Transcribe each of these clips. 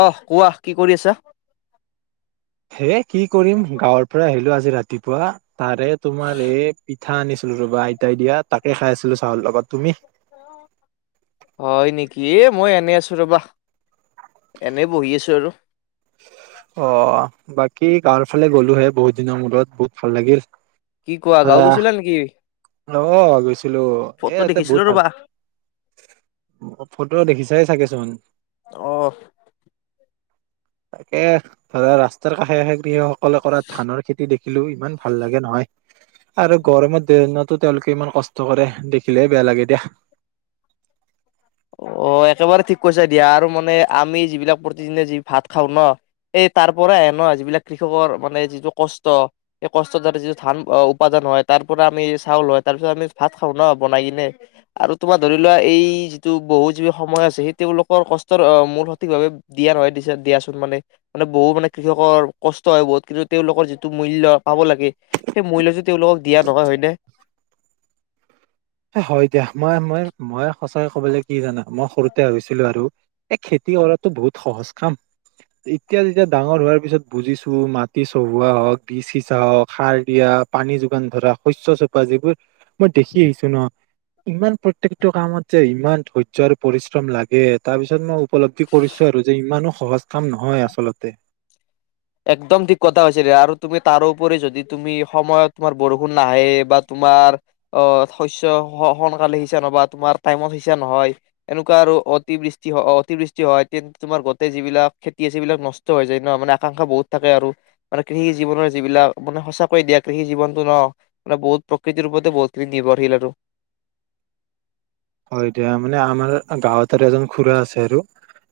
অহ কোৱা কি কৰি আছা। হে কি কৰিম গাঁৱৰ পৰা আহিলো আৰু। আজি ৰাতিপুৱা। তাৰে তোমাৰ এই। পিঠা আনিছিলো ৰ'বা আইতাই দিয়া তাকে খাই আছিলো চাহৰ লগত তুমি। হয় নেকি এ মই এনে আছো ৰবা এনে বহি আছো আৰু। অ বাকী গাৱৰ ফালে গ'লোহে বহুত দিনৰ মূৰত বহুত ভাল লাগিল। কি কোৱা ধৰা গাৱ গৈছিলা নেকি? অ গৈছিলো এ ফটো তাতে দেখিছিলো বহুত ভাল। ৰবা ফটো দেখিছাই চাগেচোন। অহ তাকে ধৰা ৰাস্তাৰ কাষে কাষে গৃহ। অকলে অকলে ধানৰ খেতি দেখিলো কিন্তু? ইমান ভাল লাগে নহয় আৰু গৰমত। ট্ৰেইনতো তেওঁলোকে ইমান কষ্ট কৰে দেখিলে বেয়া লাগে দিয়া। অ একেবাৰে ঠিক কৈছা দিয়া আৰু মানে আমি যিবিলাক প্ৰতিদিনে যি ভাত খাওঁ ন এই তাৰ পৰাই ন যিবিলাক কৃষকৰ মানে যিটো কষ্ট সেই কষ্টৰ দ্বাৰা যিটো ধান উপাৰ্জন হয় তাৰ পৰা আমি চাউল হয় তাৰ পিছত আমি ভাত খাওঁ ন বনাই কিনে আৰু তোমাৰ ধৰি লোৱা এই। টো বহু যি সময় আছে সেই তেওঁলোকৰ কষ্টৰ মূল সঠিকভাৱে দিয়া নহয় দি দিয়াচোন মানে মানে বহু মানে কৃষকৰ কষ্ট হয় বহুত কিন্তু তেওঁলোকৰ যিটো মূল্য পাব লাগে সেই মূল্যটো তেওঁলোকক দিয়া নহয় হয়নে। হয় দিয়া মই মই মই সঁচাকে কবলৈ কি জানা মই সৰুতে ভাবিছিলো আৰু এই খেতি কৰাতো বহুত সহজ কাম এতিয়া যেতিয়া ডাঙৰ হোৱাৰ পিছত বুজিছো মাটি চহুৱো হওক বীজ সিচা হওঁক সাৰ দিয়া পানী যোগান ধৰা শস্য চপা যিবোৰ মই দেখি আহিছো? ্ ন ইমান প্ৰত্যেকটো কামত যে ইমান ধৈৰ্য্য আৰু পৰিশ্ৰম লাগে তাৰপিছত মই। উপলব্ধি কৰিছো আৰু যে ইমানো? সহজ কাম নহয় আচলতে। একদম ঠিক কথা কৈছা দিয়া আৰু তুমি তাৰোপৰি যদি তুমি সময়ত তোমাৰ বৰষুণ নাহে বা তোমাৰ অ শস্য সোনকালে সিঁচা নহব তোমাৰ টাইমত সিঁচা নহয় এনেকোৱা আৰু অতিবৃষ্টি অতিবৃষ্টি হয় তেন্তে তোমাৰ গোটে যিবিলাক খেতি আছে সেবিলাক নষ্ট হৈ যায় ন মানে। আকাংক্ষা বহুত থাকে আৰু মানে কৃষি জীৱনৰ যিবিলাক মানে সঁচাকৈয়ে দিয়া কৃষি জীৱনতটো ন মানে বহুত প্ৰকৃতিৰ ওপৰতে বহুতখিনি নিৰ্ভৰশীল আৰু। হয় এতিয়া মানে আমাৰ গাঁৱত এজন। খুৰা আছে আৰু।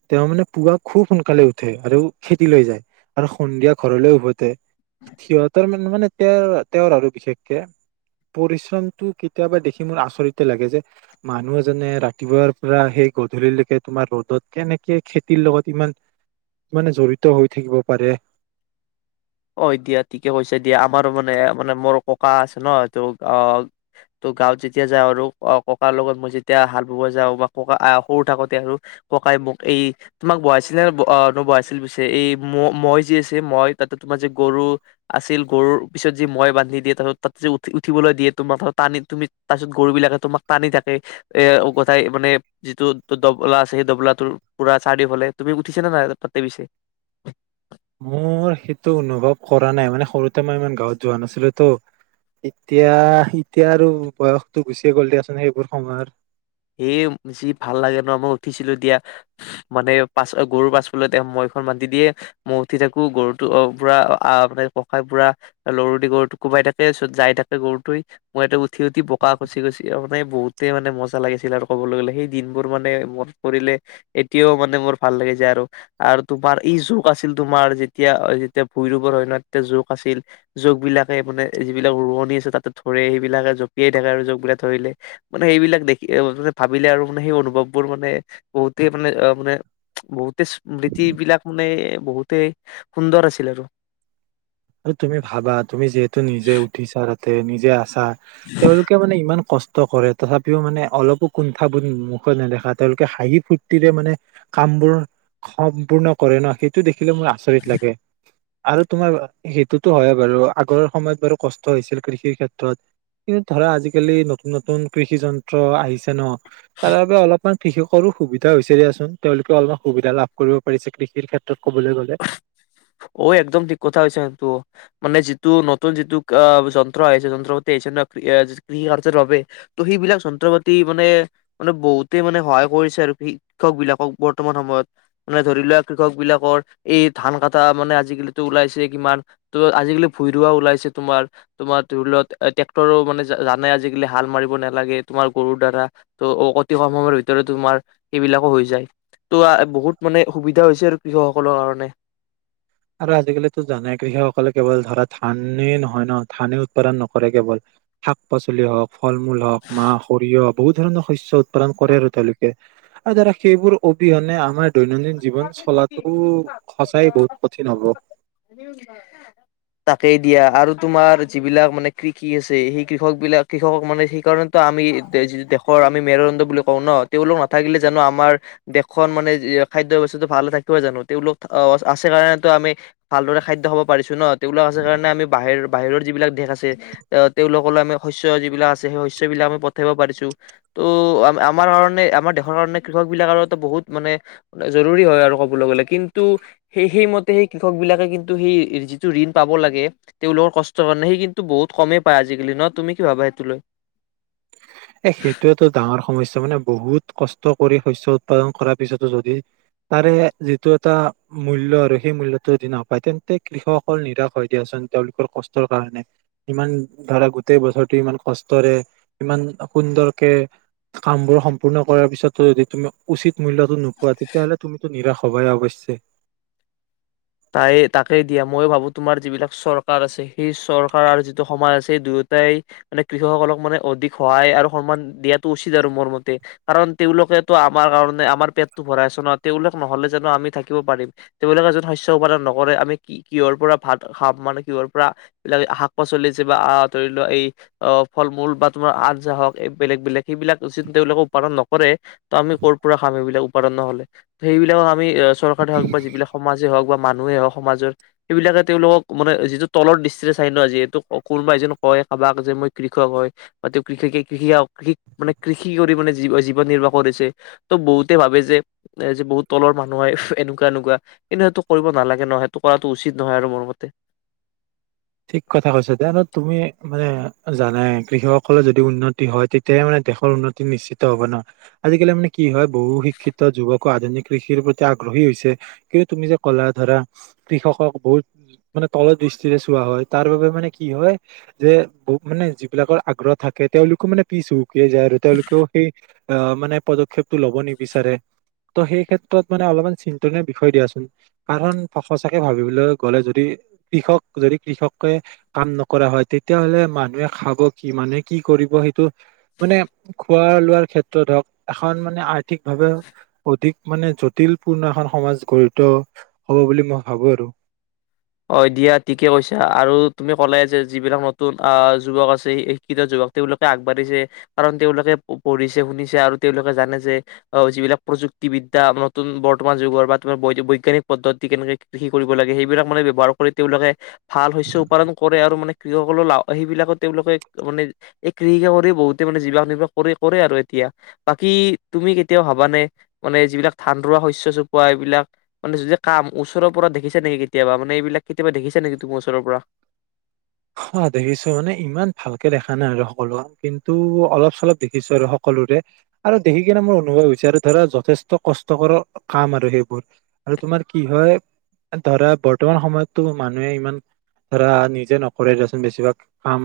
তেওঁ মানে পুৱা খুব সোনকালে উঠে আৰু খেতিলৈ যায় আৰু সন্ধিয়া ঘৰলৈ উভতে। সিহতৰ মানে মানে। তেওঁৰ তেওঁৰ আৰু বিশেষকে পৰিশ্ৰমতটো কেতিয়াবা দেখি মোৰ আচৰিতে লাগে যে। মানুহ এজনে ৰাতিপুৱাৰ পৰা সেই গধূলিলৈকে তোমাৰ ৰ'দত কেনেকে খেতিৰ লগত ইমান মানে জড়িত হৈ থাকিব পাৰে। অ দিয়া ঠিকে কৈছে দিয়া আমাৰো মানে মানে মোৰ ককা আছে ন ত ত গাঁৱত যেতিয়া যাও আৰু ককাৰ লগত মই যেতিয়া হাল বাব যাও বা ককা সৰু থাকোতে আৰু ককাই মোক এই তোমাক বহাইছিলে নবহাইছিল পিছে এই মই যি আছে মই তাত। তোমাৰ যে গৰু আছিল গৰুৰ পিছত যি মৈ বান্ধি দিয়ে তাৰপিছ তাত যে উঠি উঠিবলৈ দিয়ে তোমাৰ টানি তুমি তাৰপিছত গৰু বিলাকে তোমাক টানি থাকে এ গথাই মানে যিটো দবলা আছে সেই দবলাটোৰ পুৰা চাৰিওফালে তুমি উঠিছা নে নাই তাতে পিছে। মোৰ সেইটো অনুভৱ কৰা নাই মানে সৰুতে মই ইমান গাঁৱত যোৱা নাছিলো তো এতিয়া এতিয়া আৰু বয়সটো গুচিয়ে গ'ল দিয়াচোন সেইবোৰ সময়ৰ - সেই যি ভাল লাগে ন মই উঠিছিলো দিয়া মানে পাছ গৰুৰ পাছফত এ মইখন বান্ধি দিয়ে মই উঠি থাকো গৰুটো পুৰা মানে পকাই পুৰাৰু দি গৰুটো কোমাই থাকেত যাই থাকে গৰুটো মই ইতে উঠি উঠি পকা খচি গছি মানে বহুতেই মানে মজ ল আৰু ক'বলৈ গ'লে সেই দিনবোৰ মানে ম কৰিলে এতিয়াও মানে মোৰ ভাল লাগে যে আৰু আৰু তোমাৰ ই জোক আছিল তোমাৰ যেতিয়া যেতিয়া ভূই ৰোবৰ হয় ন তেতিয়া জোক আছিল জোক বিলাকে মানে যিবিলাক ৰোৱনী আছে তাতে ধৰে সেইবিলাকে জপিয়াই থাকে আৰু জোক বিলাক ধৰিলে মানে সেইবিলাক দে- মে ভাবিলে আৰু মানে সেই অনুভৱবোৰ মানে বহুতেই মানে মানে বহুতে স্মৃতি বিলাক মানে বহুতেই সুন্দৰ আছিল আৰু- আৰু তুমি ভাবা- তুমি যিহেতু নিজে উঠিছা- তে নিজে আ- ছা তেওঁলোকে মানে ইমান কষ্ট- কৰে তথাপিও মানে অলপো কুণ্ঠাবোৰধ মুখত নেদেখা তেওঁলোকে হাঁহি ফূুৰ্তিৰে মানে কাম বোৰ সম্পূৰ্ণ কৰে ন সেইটো দেখি- দেখিলে মোৰ আচৰিত লাগে। আৰু তোমাৰ- সেইটোতো হয় বাৰু আগৰ সময়ত বাৰু কষ্ট হৈছিল কৃষিৰ ক্ষেত্ৰত কিন্তু ধৰা আজিকালি নতুন নতুন কৃষি যন্ত্ৰ আহিছে ন- তাৰ বাবে অলপমান- কৃষকৰো সুবিধা হৈছে দিয়চোন তেওঁলোকে অলপ সুবিধা লাভ কৰিব পাৰিছে কৃষিৰ ক্ষেত্ৰত- কবলৈ গ'লে অ একদম ঠিক কথা হৈছে কি তু- মানে যিটো নতুন যিটো আহ যন্ত্ৰ আহিছে যন্ত্ৰ পাতি আহিছে ন কৃষি কাৰ্যৰ বাবে ত' সেইবিলাক যন্ত্ৰ পাতি মানে মানে বহুতেই মানে সহায় কৰিছে আৰু কৃষক বিলাকক বৰ্তমান সময়ত মানে ধৰি লোৱা কৃষক বিলাকৰ- এই ধান কটা মানে আজিকালিটো ওলাইছে কিমান ত আজিকালি ভূঁই ৰৱা ওলাইছে তোমাৰ তোমাৰ ধৰি লত ট্ৰেক্টৰো মানে জানে আজিকালি হাল মাৰিব নালাগে তোমাৰ গৰুৰ দ্বাৰা ত অ অ কম সময়ৰ ভিতৰত তোমাৰ সেইবিলাকো হৈ যায় ত' বহুত মানে সুবিধা হৈছে আৰু কৃষকসকলৰ কাৰণে নে- আৰু আজিকালিও জানে কৃষকসকলে কেৱল ধৰা ধানেই নহয় ন ধানেই উৎপাদন নকৰে কেৱল শাক পাচলি হওক- ফল মূল হওক মাহ সৰিয়হক- বহুত ধৰণৰ শস্য উৎপাদন কৰে আৰু তেওঁলোকে আৰু দাদা সেইবোৰ অবিহনে আমাৰ- দৈনন্দিন জীৱন চলাতো সঁচাই বহুত- কঠিন হ'ব তাকেই দিয়া - এয়া আৰু তোমাৰ যিবিলাক মানে কৃষি আছে সেই কৃষক বিলাক কৃষক মানে সেইকাৰণেতো আমি দেশৰ আমি মেৰুদণ্ড বুলি কওঁ ন তেওঁলোক নাথাকিলে জানো আমাৰ দেশখন মানে যি- খাদ্য ব্স্তাটো ভালে থাকিব জানো তেওঁলোক আহ আছে কাৰণেতো আমি ভালদৰে খাদ্য খাব পাৰিছো ন তেওঁলোক আছে কাৰণে আমি বাহিৰ বাহিৰৰ যিবিলাক দেশ আছে তেওঁওলোকলৈ আমি শস্য যিবিলাক আছে সেই শস্য বিলাক আমি পঠাব পাৰিছো ত' আমাৰ কাৰণে আমাৰ দেশৰ কাৰনে কৃষক বিলাক আৰু এটা বহুত মানে- জৰুৰী হয় আৰু ক'বলৈ গলে কিন্তু সেই সেইমতে সেই কৃষক বিলাকে কিন্তু সেই যিটো ঋণ পাব লাগে তেওঁলোকৰ কষ্টৰ কাৰণে সেই কিন্তু বহুত কমেই পায় আজিকালি ন তুমি কি ভাবা সেইটো লৈ- এ সেইটোতটো ডাঙৰ সমস্যা মানে বহুত- কষ্ট কৰি শস্য উৎপাদন কৰাৰ পিছতো যদি তাৰে যিটো এটা মূল্য আৰু সেই মূল্যটো যদি নাপায় তেন্তে কৃষকসকল নিৰাশ হৈ দিয়াচোন তেওঁলোকৰ কষ্টৰ কাৰণে ইমান ধৰা গোটেই বছৰটো ইমান কষ্টৰে ইমান- সুন্দৰকে কামবোৰ সম্পূৰ্ণ কৰাৰ পিছতো যদি তুমি উচিত মূল্যতো নোপোৱা তেতিয়াাহলে তুমিতো নিৰাশ হবাই অৱশ্যে- তাই তাকেই দিয়া ময়ো ভাবো তোমাৰ যিবিলাক চৰকাৰ আছে সেই চৰকাৰ আৰু যিটো সমাজ আছে সেই দুয়োটাই মানে কৃষক সকলক মানে অধিক সহায় আৰু সন্মান দিয়াটো উচিত আৰু মোৰ মতে কাৰণ তেওঁলোকেতো আমাৰ কাৰণে আমাৰ পেটটো ভৰাই আছে ন তেওঁলোক নহলে জানো আমি থাকিব পাৰিম তেওঁলোকে এজন শস্য- উৎপাদন নকৰে আমি কি কিহৰ পৰা ভাত খাম মানে কিহৰ পৰা এইবিলাক শাক পাচলি যে বা ধৰি লোৱা এই আহ ফল মূল বা তোমাৰ আঞ্জা হওক এই বেলেগ বেলেগ সেইবিলাক যি তেওঁলোকে উৎপাদন নকৰে ত আমি ক' পৰা খাম সেইবিলাক উপাদন নহলে সেইবিলাকক আমি- চৰকাৰে হওক বা যিবিলাক সমাজ- যি হওক বা মানুহে হওক সমাজৰ সেইবিলাকে তেওঁলোকক মানে যিটো তলৰ দৃষ্টিৰে চাই ন যিহেতু কোনোবা এজন কয় কাৰোবাক যে মই কৃষক হয় বা তেওঁ কৃষে কৃষি কৃষ মানে কৃষি কৰি মানে জৱ জীৱন নিৰ্বাহ কৰিছে ত' বহুতে ভাবে যে এ যে বহুত তলৰ মানুহ হয় এনেকুৱা এনেকুৱা কিন্তু এইটো- কৰিব নালাগে ন সেইটো কৰাটো উচিত নহয় আৰু মোৰ মতে- ঠিক কথা কৈছা দিয়া আৰু তুমি মানে জানে কৃষকসকলৰ যদি উন্নতি হয় তেতিয়াহে মানে দেশৰ উন্নতি নিশ্চিত হব নহয় আজিকালি মানে কি হয় বহু শিক্ষিত যুৱকো আধুনিক কৃষিৰ প্ৰতি আগ্ৰহী হৈছে কিন্তু তুমি যে ক'লা ধৰা কৃষকক বহুত মানে তলৰ দৃষ্টিৰে- কোৱা হয় তাৰ বাবে মানে কি হয় যে মানে যিবিলাকৰ আগ্ৰহ থাকে তেওঁলোকো মানে পিছো- কিয় যায় আৰু তেওঁলোকেও সেই- আহ মানে পদক্ষেপটো ল'ব নিবিচাৰে ত' সেই ক্ষেত্ৰত মানে অলপমান চিন্তনীয় বিষয় দিয়াচোন কাৰণ সচাকে ভাবিবলৈ গ'লে যদি কৃষক- যদি কৃষকে কাম নকৰা হয় তেতিয়াহলে মানুহে খাব কি মানুহে কি কৰিব সেইটো মানে খোৱা লোৱাৰ ক্ষেত্ৰত হওক এখন মানে আৰ্থিকভাৱে অধিক মানে জটিল পূৰ্ণ এখন সমাজ গঢ়িত হব বুলি মই ভাবো আৰু অ দিয়া ঠিকে কৈছা আৰু তুমি ক'লে যে যিবিলাক নতুন আহ যুৱক আছে শিক্ষিত যুৱক তেওঁলোকে আগবাঢ়িছে কাৰণ তেওঁলোকে পঢ়িছে শুনিছে আৰু তেওঁলোকে জানে যে অ যিবিলাক প্ৰযুক্তিবিদ্যা নতুন বৰ্তমান যুগৰ বা তোমাৰ বৈজ্ঞানিক পদ্ধতি কেনেকে কৃষি কৰিব লাগে সেইবিলাক মানে বাৰ কৰি তেওঁলোকে ভাল হৈছে উপাৰ্জন কৰে আৰু মানে কৃষক সকলৰ লা সেইবিলাকো তেওঁলোকে মানে এই কৃষিকা কৰি বহুতে মানে জীৱিকা নিৰ্বাহ কৰি কৰে আৰু এতিয়া বাকী তুমি কেতিয়াও ভাবানে মানে যিবিলাক ধান ৰোৱা শস্য চপোৱা এইবিলাক মানে য কাম ওচৰৰ পৰা দেখিছা নেকি কেতিয়াবা মানে এইবিলাক কেতিয়াবা দেখিছা নেকি তুমি ওচৰৰ পৰা অ দেখিছো মানে ইমান ভালকে দেখা নাই আৰু সকলো কিন্তু অলপ চলপ দেখিছো আৰু সকলোৰে আৰু দেখি কিনে মোৰ অনুভৱ হৈছে আৰু ধৰা যথেষ্ট কষ্টকৰ কাম আৰু সেইবোৰ আৰু তোমাৰ কি হয় ধৰা বৰ্তমান সময়তো মানুহে ইমান ধৰা নিজে ন কৰে দিয়চোন বেছিভাগ কাম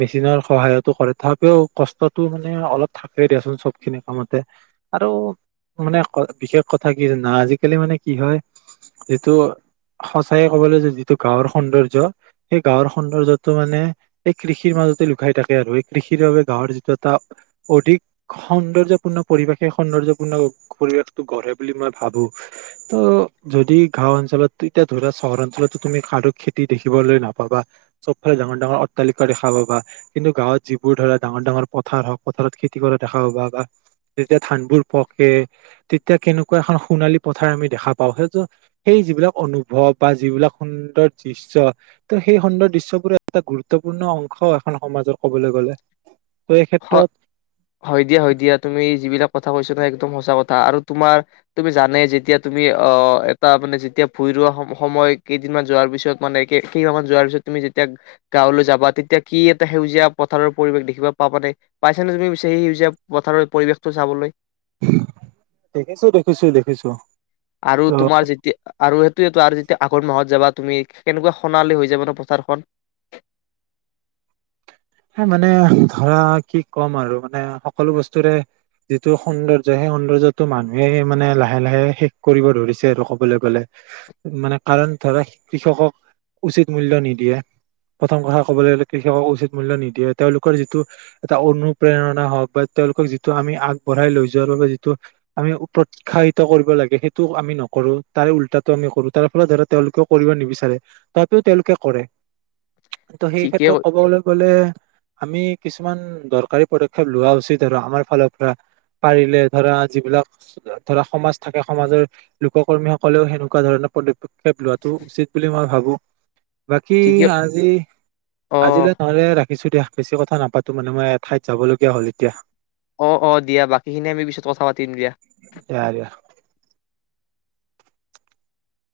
মেচিনৰ সহায়তো কৰে তথাপিও কষ্টতটো মানে অলপ থাকে দিয়াচোন চবখিনি কামতে আৰু মানে বিশেষ কথা কি আজিকালি মানে কি হয় যিটো সচায়ে ক'বলৈ যিটো গাঁৱৰ সৌন্দৰ্য সেই গাঁৱৰ সৌন্দৰ্যতটো মানে এই কৃষিৰ মাজতে লুকাই থাকে আৰু এই কৃষিৰ বাবে গাঁৱৰ যিটো এটা অধিক সৌন্দৰ্যপূৰ্ণ পৰিৱেশ সেই সৌন্দৰ্যপূৰ্ণ পৰিৱেশতটো গঢ়ে বুলি মই ভাবো ত' যদি গাওঁ অঞ্চলত এতিয়া ধৰা চহৰ অঞ্চলতো তুমি সাধুক খেতি দেখিবলৈ নাপাবা চবফালে ডাঙৰ ডাঙৰ অট্টালিকা দেখা পাবা কিন্তু গাঁৱত যিবোৰ ধৰা ডাঙৰ ডাঙৰ পথাৰ হওক পথাৰত খেতি কৰা দেখা পাবা বা যেতিয়া ধানবোৰ পকে তেতিয়া কেনেকুৱা এখন সোণালী পথাৰ আমি দেখা পাওঁ সেই সেই যিবিলাক অনুভৱ বা যিবিলাক সুন্দৰ দৃশ্য ত সেই সুন্দৰ দৃশ বোৰে এটা গুৰুত্বপূৰ্ণ অংশ এখন সমাজৰ কবলৈ গ'লে ত এই ক্ষেত্ৰত হয় দিয়া হয় দিয়া তুমি যিবিলাক কথা কৈছ ন একদম সঁচা কথা আৰু তোমাৰ তুমি জানে যেতিয়া তুমি অ এটা মানে যেতিয়া ভূই ৰোৱা সময় কেইদিনমান যোৱাৰ পিছত মানে কেইদিনান যোৱাৰ পিছত তুমি যেতিয়া গাঁৱলৈ যাবা তেতিয়া কি এটা সেউজীয়া পথাৰৰ পৰিৱেশ দেখিবা পা পাতে পাইছা নে তুমি বিচাৰি সেই সেউজীয়া পথাৰৰ পৰিৱেশটো চাবলৈ দেখিছো দেখিছো দেখিছো আৰু ত তোমাৰ যেতিয়া আৰু সেইটো আৰু আঘোন মাহত যাবা তুমি কেনেকুৱা সোণালী হৈ যাব ন পথাৰখন মানে ধৰা কি ক'ম আৰু মানে সকলো বস্তুৰে যিটো সৌন্দৰ্য্য সেই সৌন্দৰ্যটো মানুহে মানে লাহে লাহে শেষ কৰিব ধৰিছে আৰু কবলৈ গ'লে মানে কাৰণ ধৰা কৃষকক উচিত মূল্য নিদিয়ে প্ৰথম কথা কবলৈ গলে কৃষকক উচিত মূল্য নিদিয়ে তেওঁলোকৰ যিটো এটা অনুপ্ৰেৰণা হওক বা তেওঁলোকক যিটো আমি আগবঢ়াই লৈ যোৱাৰ বাবে যিটো আমি প্ৰৎসাহিত কৰিব লাগে সেইটো আমি নকৰো তাৰ উল্টাটো আমি কৰো তাৰ ফলত ধৰা তেওঁলোকেও কৰিব নিবিচাৰে তথাপিও তেওঁলোকে কৰে ত' সেই ঠিকে ক্ষেত্ৰত ক'ব গ'লে আমি কিছুমান দৰকাৰী পদক্ষেপ লোৱা উচিত আৰু আমাৰ ফালৰ পৰা পাৰিলে ধৰা যিবিলাক ধৰা সমাজ থাকে সমাজৰ লোক কৰ্মীসকলেও সেনেকুৱা ধৰণৰ পদক্ষেপ লোৱাটো উচিত বুলি মই ভাবো বাকী ঠিকে আজি অ আজিলৈ ৰাখিছো দিয়া বেছি কথা নাপাতো মানে মই এঠাইত যাব লগগীয়া হ'ল এতিয়া অ অ দিয়া বাকীখিনি আমি পিছত কথা পাতিম দিয়া দিয়া দিয়া